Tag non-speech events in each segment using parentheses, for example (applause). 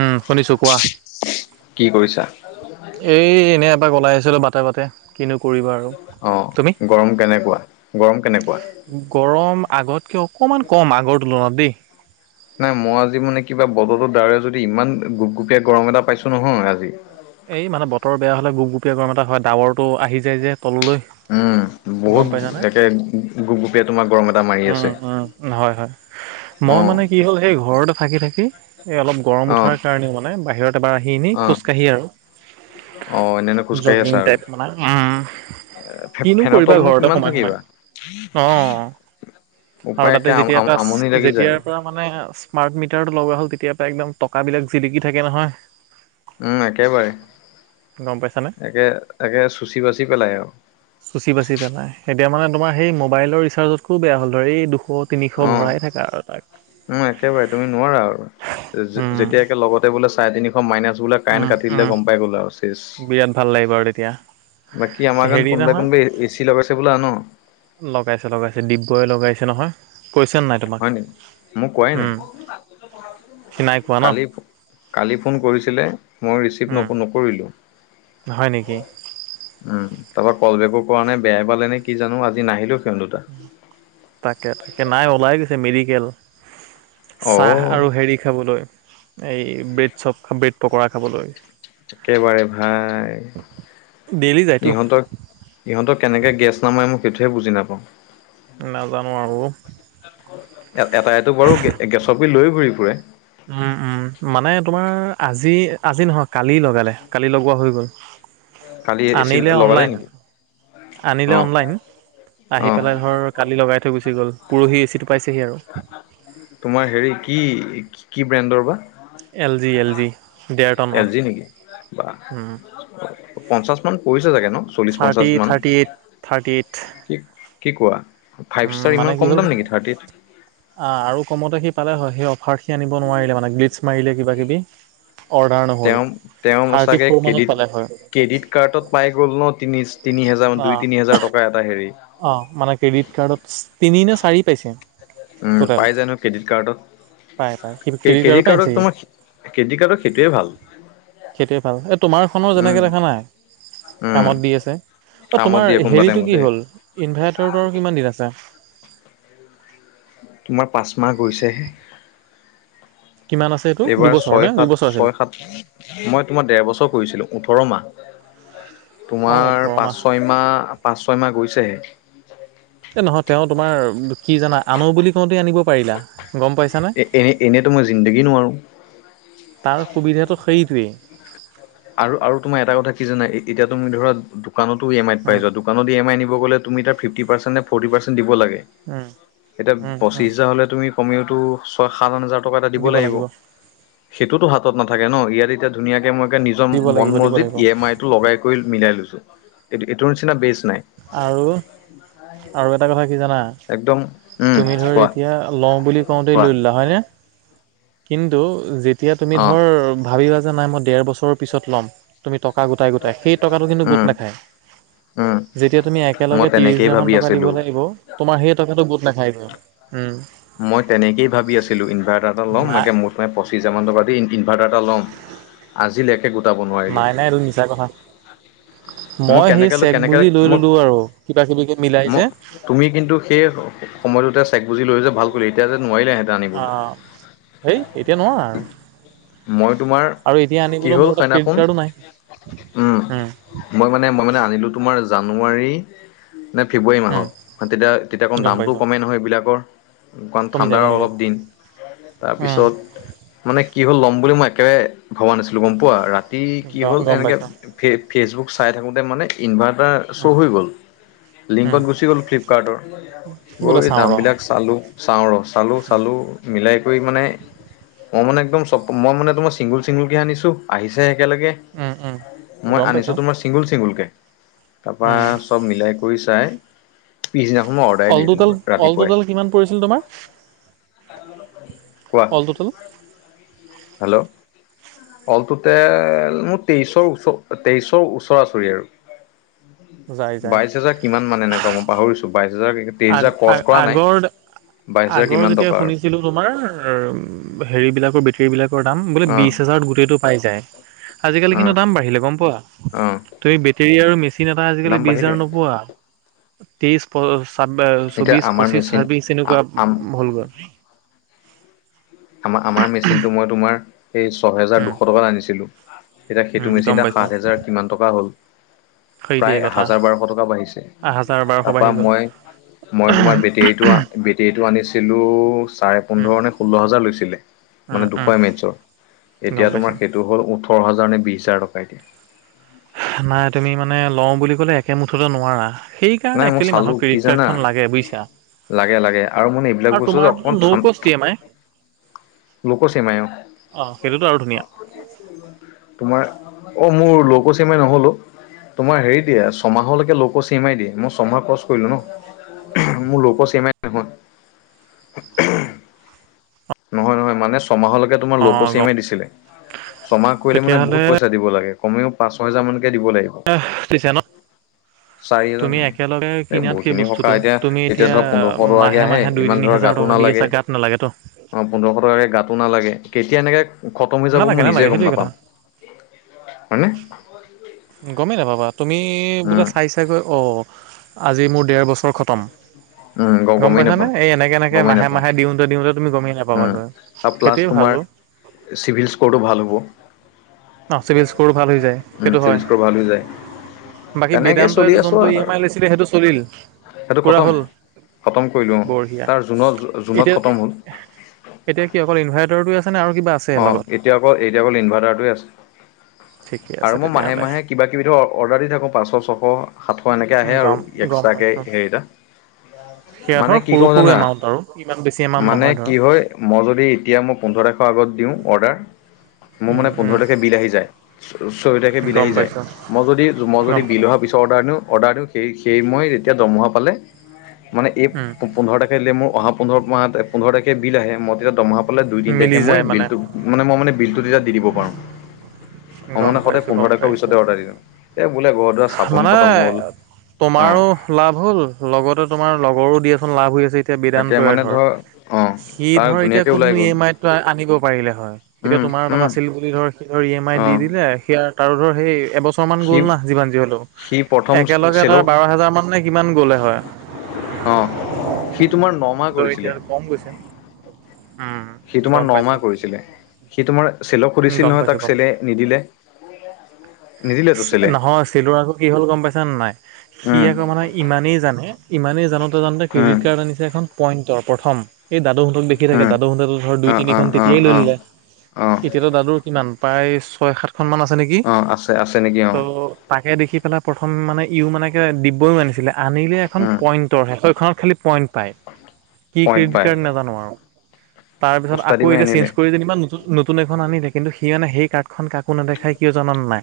উম, শুনিছোঁ কোৱা? কি কৰিছা? এই এনেই এপাক ওলাই আহিছিলোঁ। বাটে-বাটে কিনো কৰিবা আৰু (inaudible) অঁ, তুমি? গৰম কেনেকুৱা, গৰম কেনেকুৱা? গৰম আগতকে অকণমান কম, আগৰ তুলনাত দেই। নাই মই আজি মানে কিবা বতৰটো ডাৱৰীয়া যদি ইমান গুপগুপীয়া গৰম এটা পাইছোঁ নহয় আজি। (inaudible) এই মানে বতৰ বেয়া হ'লে গুপগুপীয়া গৰম এটা হয়। ডাৱৰটো আহি যায় যে তললৈ উম, (unintelligible) বহুত গম পাইছানে? একে গুপগুপীয়া তোমাৰ গৰম এটা মাৰি আছে। উম-উম, হয়-হয়! মই অ', মানে কি হ'ল সেই ঘৰতে থাকি-থাকি এই অলপ গৰম অ', উঠাৰ কাৰণে মানে বাহিৰত এবাৰ আহি এনেই অ', খোজকাঢ়ি আৰু (unintelligible) অ' এনেনো (unintelligible) খোজকাঢ়ি জগিং আছা আৰু। টাইপ মানে উম-উম। কিনো ফেনৰ কৰিবা তলনো ঘৰতে কিমান সোমাই-সোমাই থাকিবা? অঁ (unintelligible) আৰু উপায় তাতে একে যেতিয়াৰ পৰা আমনি (unintelligible) লাগি যায়। যেতিয়াৰ পৰা মানে স্মাৰ্ট মিটাৰটো লগোৱা হ'ল, তেতিয়াৰ পৰা একদম টকাবিলাক জিলিকি থাকে নহয়। (inaudible) উম, একেবাৰে (unintelligible) গম পাইছানে? তাকে-তাকে চুচি বাচি পেলাই আৰু (unintelligible) চুচি বাচি পেলাই। এতিয়া মানে তোমাৰ সেই মোবাইলৰ ৰিচাৰ্জতকৈও বেয়া হ'ল ধৰ এই দুশ তিনিশ উম ভৰাই থাকা আৰু তাক (inaudible) উম একেবাৰে তুমি নোৱাৰা আৰু উম যেতিয়াকে লগত (unintelligible) বোলে চাৰে তিনিশ মাইনাছ বোলে কাৰেণ্ট উম কাটি দিলে উম গম পাই গ'ল আৰু। বিৰাট ভাল লাগিব আৰু তেতিয়া (unintelligible) বাকী আমাৰ গাঁৱৰ হেৰি কোনোবাই-কোনোবাই এ চি লগাইছে বোলা শুনো। লগাইছে-লগাইছে ডিবগই লগাইছে নহয়। (unintelligible) নাই তোমাক হয় নেকি? মোক কোৱাই নাই। উম (unintelligible) সি নাই কোৱা ন কালি-কালি ফোন কৰিছিলে মই ৰিচিভ নকৰো ন উম (unintelligible) কৰিলোঁ (unintelligible) হয় নেকি? উম। তাৰপৰা কল বেকো কৰা নাই বেয়াই পালে নেকি জানো আজি নাহিলোও সিহঁত দুটা। (unintelligible) তাকে-তাকে নাই ওলাই গৈছে মেডিকেল। (inaudible) অ (unintelligible) আহ আৰু হেৰি খাবলৈ এই ব্ৰেড চপ, ব্ৰেড পকৰা খাবলৈ। (inaudible) একেবাৰে ভাই ডেইলি (inaudible) যায়তো ইহঁতক ইহঁতক কেনেকৈ গেছ নমায় মোক সেইটোহে বুজি নাপাওঁ (unintelligible) নাজানো আৰু (unintelligible) এ এটাই এইটো বাৰু গেছৰ পিল লৈ ঘুৰি ফুৰে। (unintelligible) উম-উম মানে তোমাৰ আজি-আজি নহয় কালি লগালে, কালি লগোৱা হৈ গ'ল। (inaudible) (unintelligible) কালি এ চি আনিলে লগালে অনলাইন, নেকি? আনিলে অ অনলাইন (inaudible) আহি অহ পেলাই ধৰ কালি লগাই থৈ গুচি গ'ল। পৰহি এচিটো পাইছেহি আৰু। (inaudible) তোমাৰ হেৰি কি-কি ব্ৰেণ্ডৰ বা? (inaudible) এল জি এল জি ডেৰ (unintelligible) টনৰ এল জি নেকি? বাহ উম, (inaudible) পঞ্চাশ মান পৰিছে চাগে ন, থাৰ্টি চল্লিশ-পঞ্চাশ মান থাৰ্টি এইট থাৰ্টি এইট (inaudible) কি কি কোৱা, ফাইভ উম, ষ্টাৰ মানে ইমান কি কম হ'ল দাম নেকি থাৰ্টিত (unintelligible) (unintelligible) আৰু কমতে সি পালে হয় সেই অফাৰ আনিব নোৱাৰিলে মানে গ্লিটছ মাৰিলে কিবা-কিবি অৰ্ডাৰ নহ'ল (unintelligible) তেওঁৰ মোৰ থাৰ্টি চাগৈ ফ'ৰ মানত কে্ৰডিট পালে হয় (unintelligible) ক্ৰেডিট কাৰ্ডত পাই গ'ল ন, তিনি-তিনি হাজাৰ অঁ দুই-তিনি হাজাৰ টকা এটা হেৰি (unintelligible) অঁ মানে ক্ৰেডিট কাৰ্ডত তিনি নে চাৰি পাইছে (unintelligible) উম টোটেল পাই জানো ক্ৰেডিট কাৰ্ডত পায় পায় সি ক্ৰে কাৰ্ডৰ ক্ৰেডিট পৰা কাৰ্ডক আনিছেহি তোমাৰ ক্ৰেডিট কাৰ্ডক সেইটোৱে ভাল সেইটোৱে ভাল এই তোমাৰখনৰ উম যেনেকে দেখা নাই উম কামত দি আছে অ কামত তোমাৰ দিয়ে কোনোবা হেৰিটো টাইমতে কি হ'ল ইনভাৰ্টাৰটো আৰু কিমান দিন আছে তোমাৰ পাঁচ মাহ গৈছেহে কিমান আছে এইটো এইবাৰ দুবছৰ নে ছয় সাত দুবছৰ আছিল ছয় সাত মই তোমাৰ ঢেৰ বছৰ কৰিছিলো ওঠৰ মাহ অঁ ওঠৰ তোমাৰ মাহ পাঁচ ছয় মাহ পাঁচ ছয় মাহ গৈছেহে এই নহয় তেওঁ তোমাৰ কি জানা আনো বুলি কওঁতে আনিব পাৰিলা গম পাইছানে এ এনেই এনেইতো মই জিন্দগী নোৱাৰো তাৰ সুবিধাটো সেইটোৱেই আৰু আৰু তোমাৰ এটা কথা কি জানা এ এতিয়া তুমি ধৰা দোকানতো ই এম আইত পাই উম যোৱা দোকানত ই এম আইত আনিব গ'লে তুমি তাৰ ফিফট পাৰ্চেণ্ট নে ফৰ্টি পাৰ্চেণ্ট দিব লাগে উম এতিয়া উম পঁচিশ উম হাজাৰ হলে তুমি কমেওতো ছয় সাত হাজাৰ টকা এটা দিব লাগিব সেইটোতো হাতত নাথাকে ন ইয়াত এতিয়া ধুনীয়াকে মই নিজৰ দিব মন লাগিব দিব মজিত লাগিব ই এম আই টো লগাই কৰি মিলাই লৈছো এইটো এইটোৰ নিচিনা বেচ নাই আৰু আৰু এটা কথা কি জানা একদম উম তুমি ধৰ কোৱা এতিয়া লওঁ বুলি কওঁতে কোৱা লৈ ললা হয়নে কিন্তু যেতিয়া তুমি অ', ধৰ ভাবিবা যে নাই মই ঢেৰ বছৰৰ পিছত ল'ম তুমি টকা গোটাই গোটাই সেই টকাটো কিন্তু উম, গোট নাখায় উম, যেতিয়া তুমি মই একেলগে ত্ৰিশ তেনেকেই হাজাৰ ভাবি মান টকা দিব আছিলোঁ। লাগিব তোমাৰ সেই টকাটো গোট নাখায় ধৰ উম মই তেনেকেই ভাবি আছিলো ইনভাৰ্টাৰ এটা ল'ম নাই মাকে ম পঁচিছ হাজাৰমান টকা দি ইন ইনভাৰটাৰ এটা ল'ম আজিলৈক এ গোটাব নোৱা নাই নাই এইটো মিছা কথা মই সেই কেনেকে লৈ চেক কেনেকে বুজি লৈ মোক ললো আৰু কিবা কিবি কি মিলাই মোক যে তুমি কিন্তু সেই সময়টোতে চেক বুজি লৈ যে ভাল কৰিলি এতিয়া যে নোৱাৰিলেহেঁতে অ হেই এতিয়া নোৱাৰা আৰু মই তোমাৰ আৰু এতিয়া কি আনিবলৈ হ'ল মোৰ তাত ক্ৰেডিট সেইদিনাখন কাৰ্ডো নাই উম মই মানে মই মানে আনিলোঁ তোমাৰ জানুৱাৰী নে ফেব্ৰুৱাৰী উম মাহত অ তেতিয়া তেতিয়া অকণ গম পাইছ দামটোও কমেই নহয় এইবিলাকৰ কাৰণ কমি যায় ঠাণ্ডাৰ কমি যায় অলপ দিন তাৰপিছত মানে কি হ'ল ল'ম বুলি মই একে ভবা নাছিলোঁ গম পোৱা ৰাত এ কি উম হ'ল গম এনেকে পাইছ ফে ফেচবুক চাই থাকোতে মানে ইনভাৰ্টাৰ উম শ্ব' হৈ গ'ল উম লিংকত গুচি গ'ল ফ্লিপকাৰ্টৰ বোলে গৈ চাওঁ দাম বিলাক ৰ চালো চাওঁ ৰ চালো চালো মিলাই কৰি মানে মই মানে একদম চব মই মানে তোমাৰ ছিংগুল চিংগুলকে আনিছোঁ আহিছেহে একেলগে উম, উম, মই গম আনিছো পাইছোঁ। তোমাৰ চিংগুল চিংগুলকে তাৰপা উম, চব মিলাই কৰি চাই পিছদিনাখন মই অৰ্ডাৰ অল দি দিলোঁ টুটেল অল ৰাতিপুৱাই টুটেল কিমান পৰিছিল তোমাৰ কোৱা অলটোটেল হেল্ল' অলটোটেল মোৰ তেইছৰ ওচ তেইছৰ ওচৰা ওচৰি আৰু যায় যায়। বাইছ হাজাৰ কিমান মান এনেকুৱা মই পাহৰিছো বাইছ হাজাৰ তেইছ হেজাৰ আ-আগৰ ক্ৰছ কৰা নাই, আগৰ বাইছ হেজাৰ আগৰ কিমান যেতিয়া টকা আৰু। শুনিছিলোঁ তোমাৰ হেৰি বিলাকৰ বেটেৰী বিলাকৰ দাম বোলে অ বিশ হাজাৰত গোটেইটো পাই যায়। আজিকালি অ কিন্তু দাম বাঢ়িলে গম পোৱা? অ তুমি বেটৰী আৰু মেচ। মেচিন এটা আজিকালি দাম বিশ হাৰ বাঢ়িলে নোপোৱা, তেইশ পঁ। এতিয়া চৌবিশ আমাৰ পঁচিশ, মেচিন ছাব্বিশ এনেকুৱা আমাৰ হ'লগৈ'। আমাৰ আমাৰ মেচিনতটো মই তোমাৰ এই ছয়হেজাৰ উম, দুশ টকাত আনিছিলো। এতিয়া উম, সেইটো গম মেচিন সাত পাইছোঁ হেজাৰ কিমান টকা হ'ল। সেইটোৱে প্ৰায় কথা হাজাৰ বাৰশ টকা বাঢ়িছে, হাজাৰ বাৰশ তাৰপৰা বাঢ়ি গ'ল। মই মই তোমাৰ বেটেৰীটো। বেটেৰীতটো আনিছিলো চাৰে উম, পোন্ধৰ নে ষোল্ল হাজাৰ লৈছে। লৈছিলে উম, মানে উম, দুশ এম এছত গম এতিয়া পাইছোঁ। তোমাৰ সেইটো হ'ল ওঠৰ হাজাৰ নে বিশ হাজাৰ টকা এতিয়া। নাই তুমি মানে লওঁ বুলি ক'লে একে মুঠতে নোৱাৰা সেই। নাই সেইকাৰনে মই একচুৱেলি চালো মানুহক কি ক্ৰেডিট জানা কাৰ্ডখন লাগে বুজিছা। লাগে - লাগে আৰু মানে এইবিলাক বস্তু যে তোমাৰতো অকমান ন' ঠান। কষ্ট ই এম আই লোকসীমায়। অ' সেইটোতো আৰু ধুনীয়া। তোমাৰ, অ' মোৰ লৌকোচিমাই নহলো। তোমাৰ হেৰি দে ছমাহলৈকে লোককো চিমাই দিয়ে (unintelligible) মই ছমাহ ক্ৰছ কৰিলো ন মোৰ লোক চেমাই নহয়। (unintelligible) নহয় - নহয় মানে ছয়মাহলৈকে তোমাৰ লোক অ' গম চেমাই দিছিলে ছমাহ কৰিলে মানে তেতিয়াহ'লে বহুত পইচা। দিব লাগে, কমেও পাঁচ ছহেজাৰ মানকে দিব লাগিব। পিছে ন। চাৰি হাজাৰ তুমি একেলগে এই কিনাতক বহুতখিনি সকাহ বস্তুটো এতিয়া তুমি এতিয়া ধৰা পোন্ধৰশ টকাকে মাহে - আহে মাহে দুই ইমান তিনি ধৰা হাজাৰ। গাতো টকা দি আছা নালাগে গাত নালাগে তো। অ' পোন্ধৰশ টকাকে গাতো নালাগে কেতিয়া এনেকে। খতম হৈ যাব নালাগে মই নালাগে নিজে গম সেইটোৱে কথা নাপাম হয়নে? গমেই নাপাবা, তুমি বোলে উম, চাই চাইগৈ অঁ আজি মোৰ ডেৰ বছৰ খটম। উম, গ গম গমেই পাইছানে। নাপাম এই এনেকে -এনেকে গমেই মাহে নাপাম মাহে দিওতে দিওঁতে তুমি গমেই নাপাবা উম, আকৌ আৰু প্লাছ সেইটোৱে ভাল তোমাৰ অ' চিভিল স্ক'ৰটো ভাল হ'ব। চিভিল স্ক'ৰো ভাল হৈ যায়, উম, সেইটো চিভিল হয়। স্ক'ৰ ভাল হৈ যায় বাকী তেনেকে বেদান্তই চলি যে আছোঁ যোনটো ই এম আৰু আই লৈছিলে সেইটো চলিল সেইটো পুৰা খতম হ'ল। খতম কৰিলোঁ বঢ়িয়া তাৰ জুনত জুনত এতিয়া খতম হ'ল। এতিয়া কি অকল ইনভাৰটাৰটো আছে নে আৰু কিবা আছে? অঁ লগত এতিয়া অকল এতিয়া অকল ইনভাৰ্টাৰটোৱে আছে। ঠিকে আছে আৰু মই মাহে - তেতিয়াহ'লে মাহে কিবাকিবি ধৰ অৰ্ডাৰ দি থাকোঁ পাঁচশ ছশ সাতশ এনেকৈ আহে আৰু। গম গম এককস্ৰাকে পাইছোঁ সেৰি এতা। সেয়া ধৰ সৰু - সৰু এমাউণ্ট আৰু ইমান বেছি এমাউণ্ট মানে নহয় কি ধৰ। হয় মই যদি এতিয়া মোক পোন্ধৰ তাৰিখৰ আগত দিওঁ অৰ্ডাৰ। মোৰ মানে উম পোন্ধৰ উম তাৰিখে বিল আহি যায়, ছয় তাৰিখে বিল গম আহি যায় পাইছোঁ মই যদি মই যদি গম বিল পালোঁ হোৱা পিছত। অৰ্ডাৰ দিওঁ অৰ্ডাৰ দিওঁ সেই- সেই মই যেতিয়া দমহা পালে মানে এই। উম পোন্ধৰ তাৰখে অহান্ধৰ মোৰ তাৰিখ বিিল আহ ম তেতিয়া দম পাল দুই তিনি তিখ মিলি মই যায় বিল মানে (unintelligible) মানে মই মানে বিলটো তেতিয়া দি দিব পাৰো, ম গম মানে সদায় পাইছোঁ পোন্ধৰ গম তাৰিখৰ পিছত পাইছোঁ হে অৰ্ডাৰ দিওঁ। এই বোলে ঘৰ দুৱাৰ চাবোন মানে খতম হ'ল তোমাৰো অঁ। লাভ হ'ল লগতে তোমাৰ লগৰো দিয়াচোন লাভ হৈ আছে এতিয়া তাকে বেদান্তৰে মানে ধৰ। অঁ সি তাৰ ধৰ এতিয়া ধুনীয়াকৈ ওলাই কোনো ই গ'ল এম আইতটো আনিব পাৰিলে হয়। এতিয়া উম তোমাৰ তাত উম আছিল বুলি ধৰ সি ধৰ ই এম আই দি অঁ দিলে সেয়া তাৰো ধৰ সেই এবছৰ মান সি গ'ল না যিমান যি সি প্ৰথম একেলগে তাৰ চেলক বাৰ হোজাৰ মান নে কিমান গলে হয়? অ সি তোমাৰ ন মাহ ত' এতিয়া কৰিছিলে। কম গৈছে। উম, সি তোমাৰ গম ন পাইছো, মাহ কৰিছিলে। সি তোমাৰ চেলক সুধিছিল গম নহয় পাইছো, তাক গম চেলে নিদিলে। নিদিলে তো চেলে। চেলৰ আকৌ কি হ'ল গম পাইছা নে নাই? সি উম আকৌ মানে ইমানেই জানে ইমানেই জানত ত (inaudible) উম ক্ৰেডিট কাৰ্ড আনিছে এখন পইণ্টৰ প্ৰথম, এই দাদু হঁতক দেখি থাকে উম দাদু হহঁতে ধৰ দুই অ অ তিনিখন তি অ এই লৈ অ ললে অ এতিয়াতো দাদুৰ কিমান প্ৰায় ছয় সাত খনমান আছে নেকি? অ আছে আছে নেকি অ ত' তাকে দেখি পেলাই প্ৰথম মানে ইও মানে কেলে দিব্যইও আনিছিলে, আনিলে এখন উম পইণ্টৰ হে এইখনত খালি পইণ্ট পায় কি পইণ্ট ক্ৰেডিট পায় কাৰ্ড নাজানো আৰু। তাৰপিছত আকৌ উস্তাদিমে এতিয়া চেঞ্জ আনিলে কৰি যেনিবা নতুন নতুন এখন আনিলে, কিন্তু সি অনা সেই কাৰ্ডখন কাকো নেদেখাই কিয় জান নে নাই?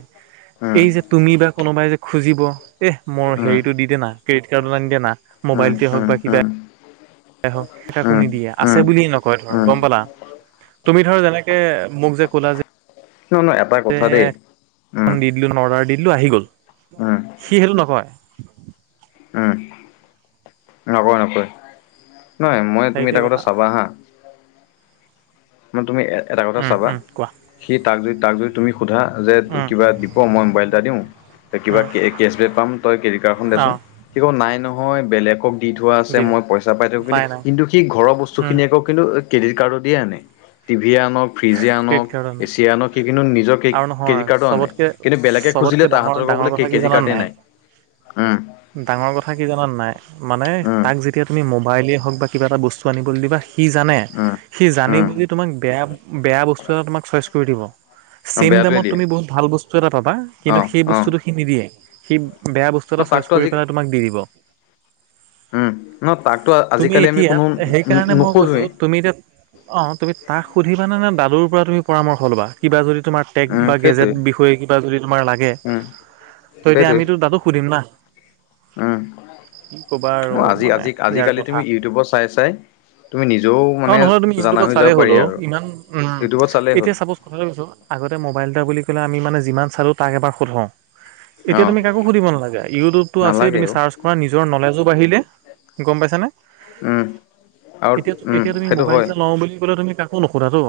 উম এই যে তুমি বা কোনোবাই যে খুজিব এহ মোৰ উম হেৰিটো দি দে না, ক্ৰেডিট কাৰ্ডত আনি দে না, উম মোবাইলটোৱে হওক উম বা কিবাই। উম হওক ফেকো উম নিদিয়ে আছে উম বুলিয়ে নকয় ধৰ, উম গম পালা? তুমি ধৰ যেনেকে মোক যে কোলা যে (unintelligible) এ দেই উম (inaudible) দি দিলো অৰ্ডাৰ দি দিলোঁ আহি গ'ল, উম সি সেইটো নকয়। উম নকয় নকয়, নহয় মই তুমি এটা কথা চাবা হা তুমি এটা কথা উম চাবা উম কোৱা সেই তাক জুই তাক জুই তুমি সোধা যে উম কিবা দিব্য মই মোবাইল এটা দিওঁ কিবা উম কে কেচবেক পাম তই ক্ৰেডিট কাৰ্ডখন দেচোন অ', সি কব নাই নহয় বেলেগক দি থোৱা আছে দি দে মই পইচা পাই থাকো কিন্তু নাই নাই কিন্তু সি ঘৰৰ বস্তু উম, খিনি আকৌ কিন্তু ক্ৰেডিট কাৰ্ডৰ দিয়ে আনে, টিভি আনক, ফ্ৰীজে ক্ৰেডিট আনক, কাৰ্ডৰ নাই এচি আনক সি কিন্তু নিজৰ কে আৰু নহয় ক্ৰেডিট কাৰ্ডৰ আনে, চবতকে কিন্তু বেলেগে চবতকে খুজিলে ডাঙৰ তাহাতৰ আক ডাঙৰ বোলে কথা কি ক্ৰেডিট জানা কাৰ্ডেই নাই। উম ডাঙৰ কথা কি জানা নে নাই? মানে উম তাক যেতিয়া তুমি মোবাইলেই হওক বা কিবা এটা বস্তু আনিবলে দিবা সি জানে উম সি জানি উম বুজি তোমাক বেয়া বেয়া বস্তু এটা তোমাক চইচ কৰি দিব। অ চেইম বেয়াটোৱে দামত দিয়ে তুমি বহুত ভাল বস্তু এটা পাবা, অ কিন্তু সেই অ বস্তুটো সি নিদিয়ে সি বেয়া বস্তু চইচ তাকতো কৰি আজি পেলাই তোমাক দি দিব। উম, ন তাকতো তুমি আজিকালি আমি এতিয়া, কোনো ন- সেইকাৰণে মই কৈছো নুসুধোৱে। তুমি এতিয়া অ তুমি তাক সুধিবানে না দাদুৰ পৰা তুমি পৰামৰ্শ ল'বা? কিবা যদি তোমাৰ টেক উম, বা সেইটোৱে গেজেট বিষয়ে কিবা যদি তোমাৰ লাগে উম, ত এতিয়া সেইটোৱে আমিতো দাদুক সুধিম না! উম, কি ক'বা অ আৰু আজি মানে আজি ইয়াৰ আজিকালি কথা তুমি ইউটিউবত চাই চাই তুমি নিজেও অ মানে নহ'লে তুমি জানা ইউটিউবত হৈ যাব চালেই হ'ল পাৰি অ আৰু, ইমান উম ইউটিউবত চালেই হ'ল। এতিয়া চাপ'জ কথাটো কৈছোঁ, আগতে মোবাইল এটা বুলি ক'লে আমি মানে যিমান চালো তাক এবাৰ সোধোঁ এতিয়া অ' তুমি কাকো সুধিব নালাগে, ইউটিউবটো আছেই নালাগে তুমি অ'। চাৰ্চ আপোনাৰ নিজৰ নলেজো বাঢ়িলে গম পাইছানে? উম, আৰু এতিয়া উম, এতিয়া তুমি সেইটো মোবাইল হয় এটা লওঁ বুলি ক'লে তুমি কাক কো নোসোধাতো,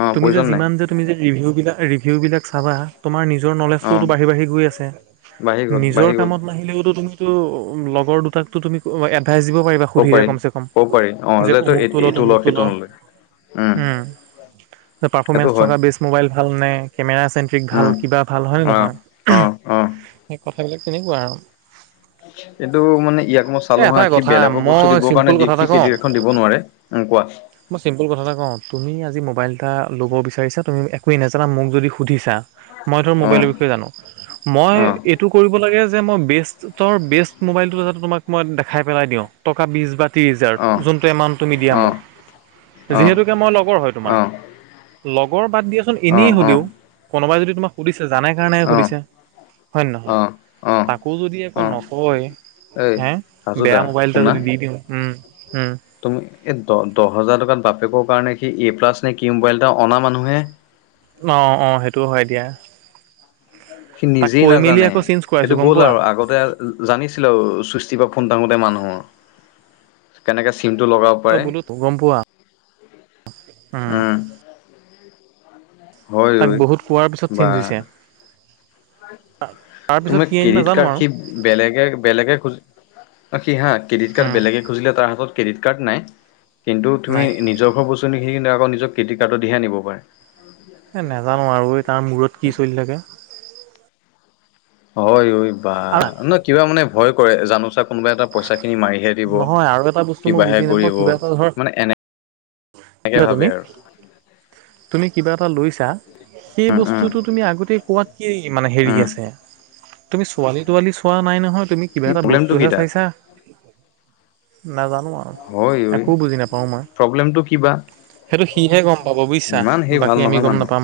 অ' তুমি যে প্ৰয়োজন নাই যিমান যে তুমি যে ৰিভিউ বিলাক ৰিভিউ বিলাক চাবা তোমাৰ নিজৰ অ'। নলেজটোওতো বাঢ়ি বাঢ়ি গৈ আছে, বাঢ়ি গ'ল নিজৰ বাঢ়ি গ'ল কামত নাহিলেও টো তুমি তু লগৰ দুটাকতো তুমি এডভাইচ দিব পাৰিবা। ক'ব সুধিলে পাৰি কমচে কম ক'ব পাৰি অ' যে এইটো অমুক তু ল এইটো তমুক তু ল সেইটো নলয়। উম। না সেইটো পাৰফমেঞ্চ হয় থকা বেচ ম'বাইল ভাল নে কেমেৰা চেন্ট্ৰিক ভাল উম, কিবা ভাল হয়নে অ', নহয়, অ', অ'। সেই কথাবিলাক তেনেকুৱা আও কিন্তু মানে ইয়াক মই এ চালো হা এটা সি কথা বেলেগৰ বস্তু মই দিবৰ চিম্পুল কাৰণে দি কথা এটা কওঁ (unintelligible) এখন দিব নোৱাৰে। উম কোৱা! মই চিম্পল কথা এটা কও তুমি আজি ম'বাইল এটা ল'ব বিচাৰ ভাবিছা তুমি একোৱেই নাজান মোক যদি সুধিছা। মই ধৰ অ মোবাইলৰ বিষয়ে জানো। মই অ এইটো কৰিব লাগে যে মই বেষ্ট তৰ বেষ্ট মোবাইলটো যাতে তোমাক মই দেখাই পেলাই দিওঁ টকা বিছ বা ত্ৰিছ অ হাজাৰত। যোনটো এমাউণ্ট তুমি দিয়া অ মোক অ যিহেতুকে মই লগৰ হয় তোমাৰ। অ লগৰ বাদ দিয়াচোন অ অ এনেই হ'লেও কোনোবাই যদি তোমাক সুধিছে জানাই কাৰণেহে সুধিছে। হয় অ নহয় অ অ তাকো যদি অ একো নকয় এই হে বেয়া হাজোদা মোবাইল এটা শুনা যদি দি দিও, উম-উম তুমি এই দ দহ হেজাৰ টকাত বাপেকৰ কাৰণে সি এ প্লাছ নে কি মোবাইল এটা অনা মানুহে। অৱ অৱ সেইটো হয় দিয়া। সি তাক নিজেই কৈ মেলি নাজানে আকৌ চেঞ্জ কৰাইছো সেইটো গম গ'ল পোৱা আৰু আগতে জানিছিলো চুষ্টিৰ পৰা ফোন থঙোতে মানুহৰ। কেনেকে চিম টো লগাব অ পাৰে বোলো তো গম পোৱা? উম হয় তাক ঐ বহুত কোৱাৰ পিছত বা চেঞ্জ হৈছে। তাৰপিছত তুমি কি আহিল ক্ৰেডিট নাজানো আৰু কাৰ্ড সি বেলেগে-বেলেগে খুজি অ সি হা ক্ৰেডিট কাৰ্ড উম বেলেগে খুজিলে তাৰ হাতত ক্ৰেডিট কাৰ্ড নাই কিন্তু তুমি নাই নিজৰ ঘৰৰ বস্তু বস্তখিনি কি আকৌ নিজৰ ক্ৰেডিট কাৰ্ডৰ দি হে আনিব পাৰে। এই নাজানো আৰু এই তাৰ মূৰত কি চলি থাকে? হয় ঐ বা আৰা নহয় কিবা মানে ভয় কৰে জানোচা কোনোবাই তাৰ পইচা খিনি মাৰিহে দিব নহয় আৰু এটা বস্তু মই কিবাহে বুজি নাপাওঁ কৰিব কিবা এটা ধৰ মানে এনে, কিবা এনেকে তুমি ভাবে আৰু তুমি কিবা এটা লৈছা সেই উম উম বস্তুটোত তুমি আগতে কোৱাত কি মানে হেৰি উম আছে তুমি ছোৱালী তোৱালি চোৱা নাই নহয় তুমি কিবা কি এটা প্ৰব্লেমটো কি বস্তুহে তাত চাইছা। নাজানো আও, হয় ঐ একো বুজি নাপাওঁ মই। প্ৰব্লেমটো কিবা সেইটো সিহে গম পাব বুইছা ইমান সেই ভাল বাকী আমি নহয় গম মানুহ নাপাম।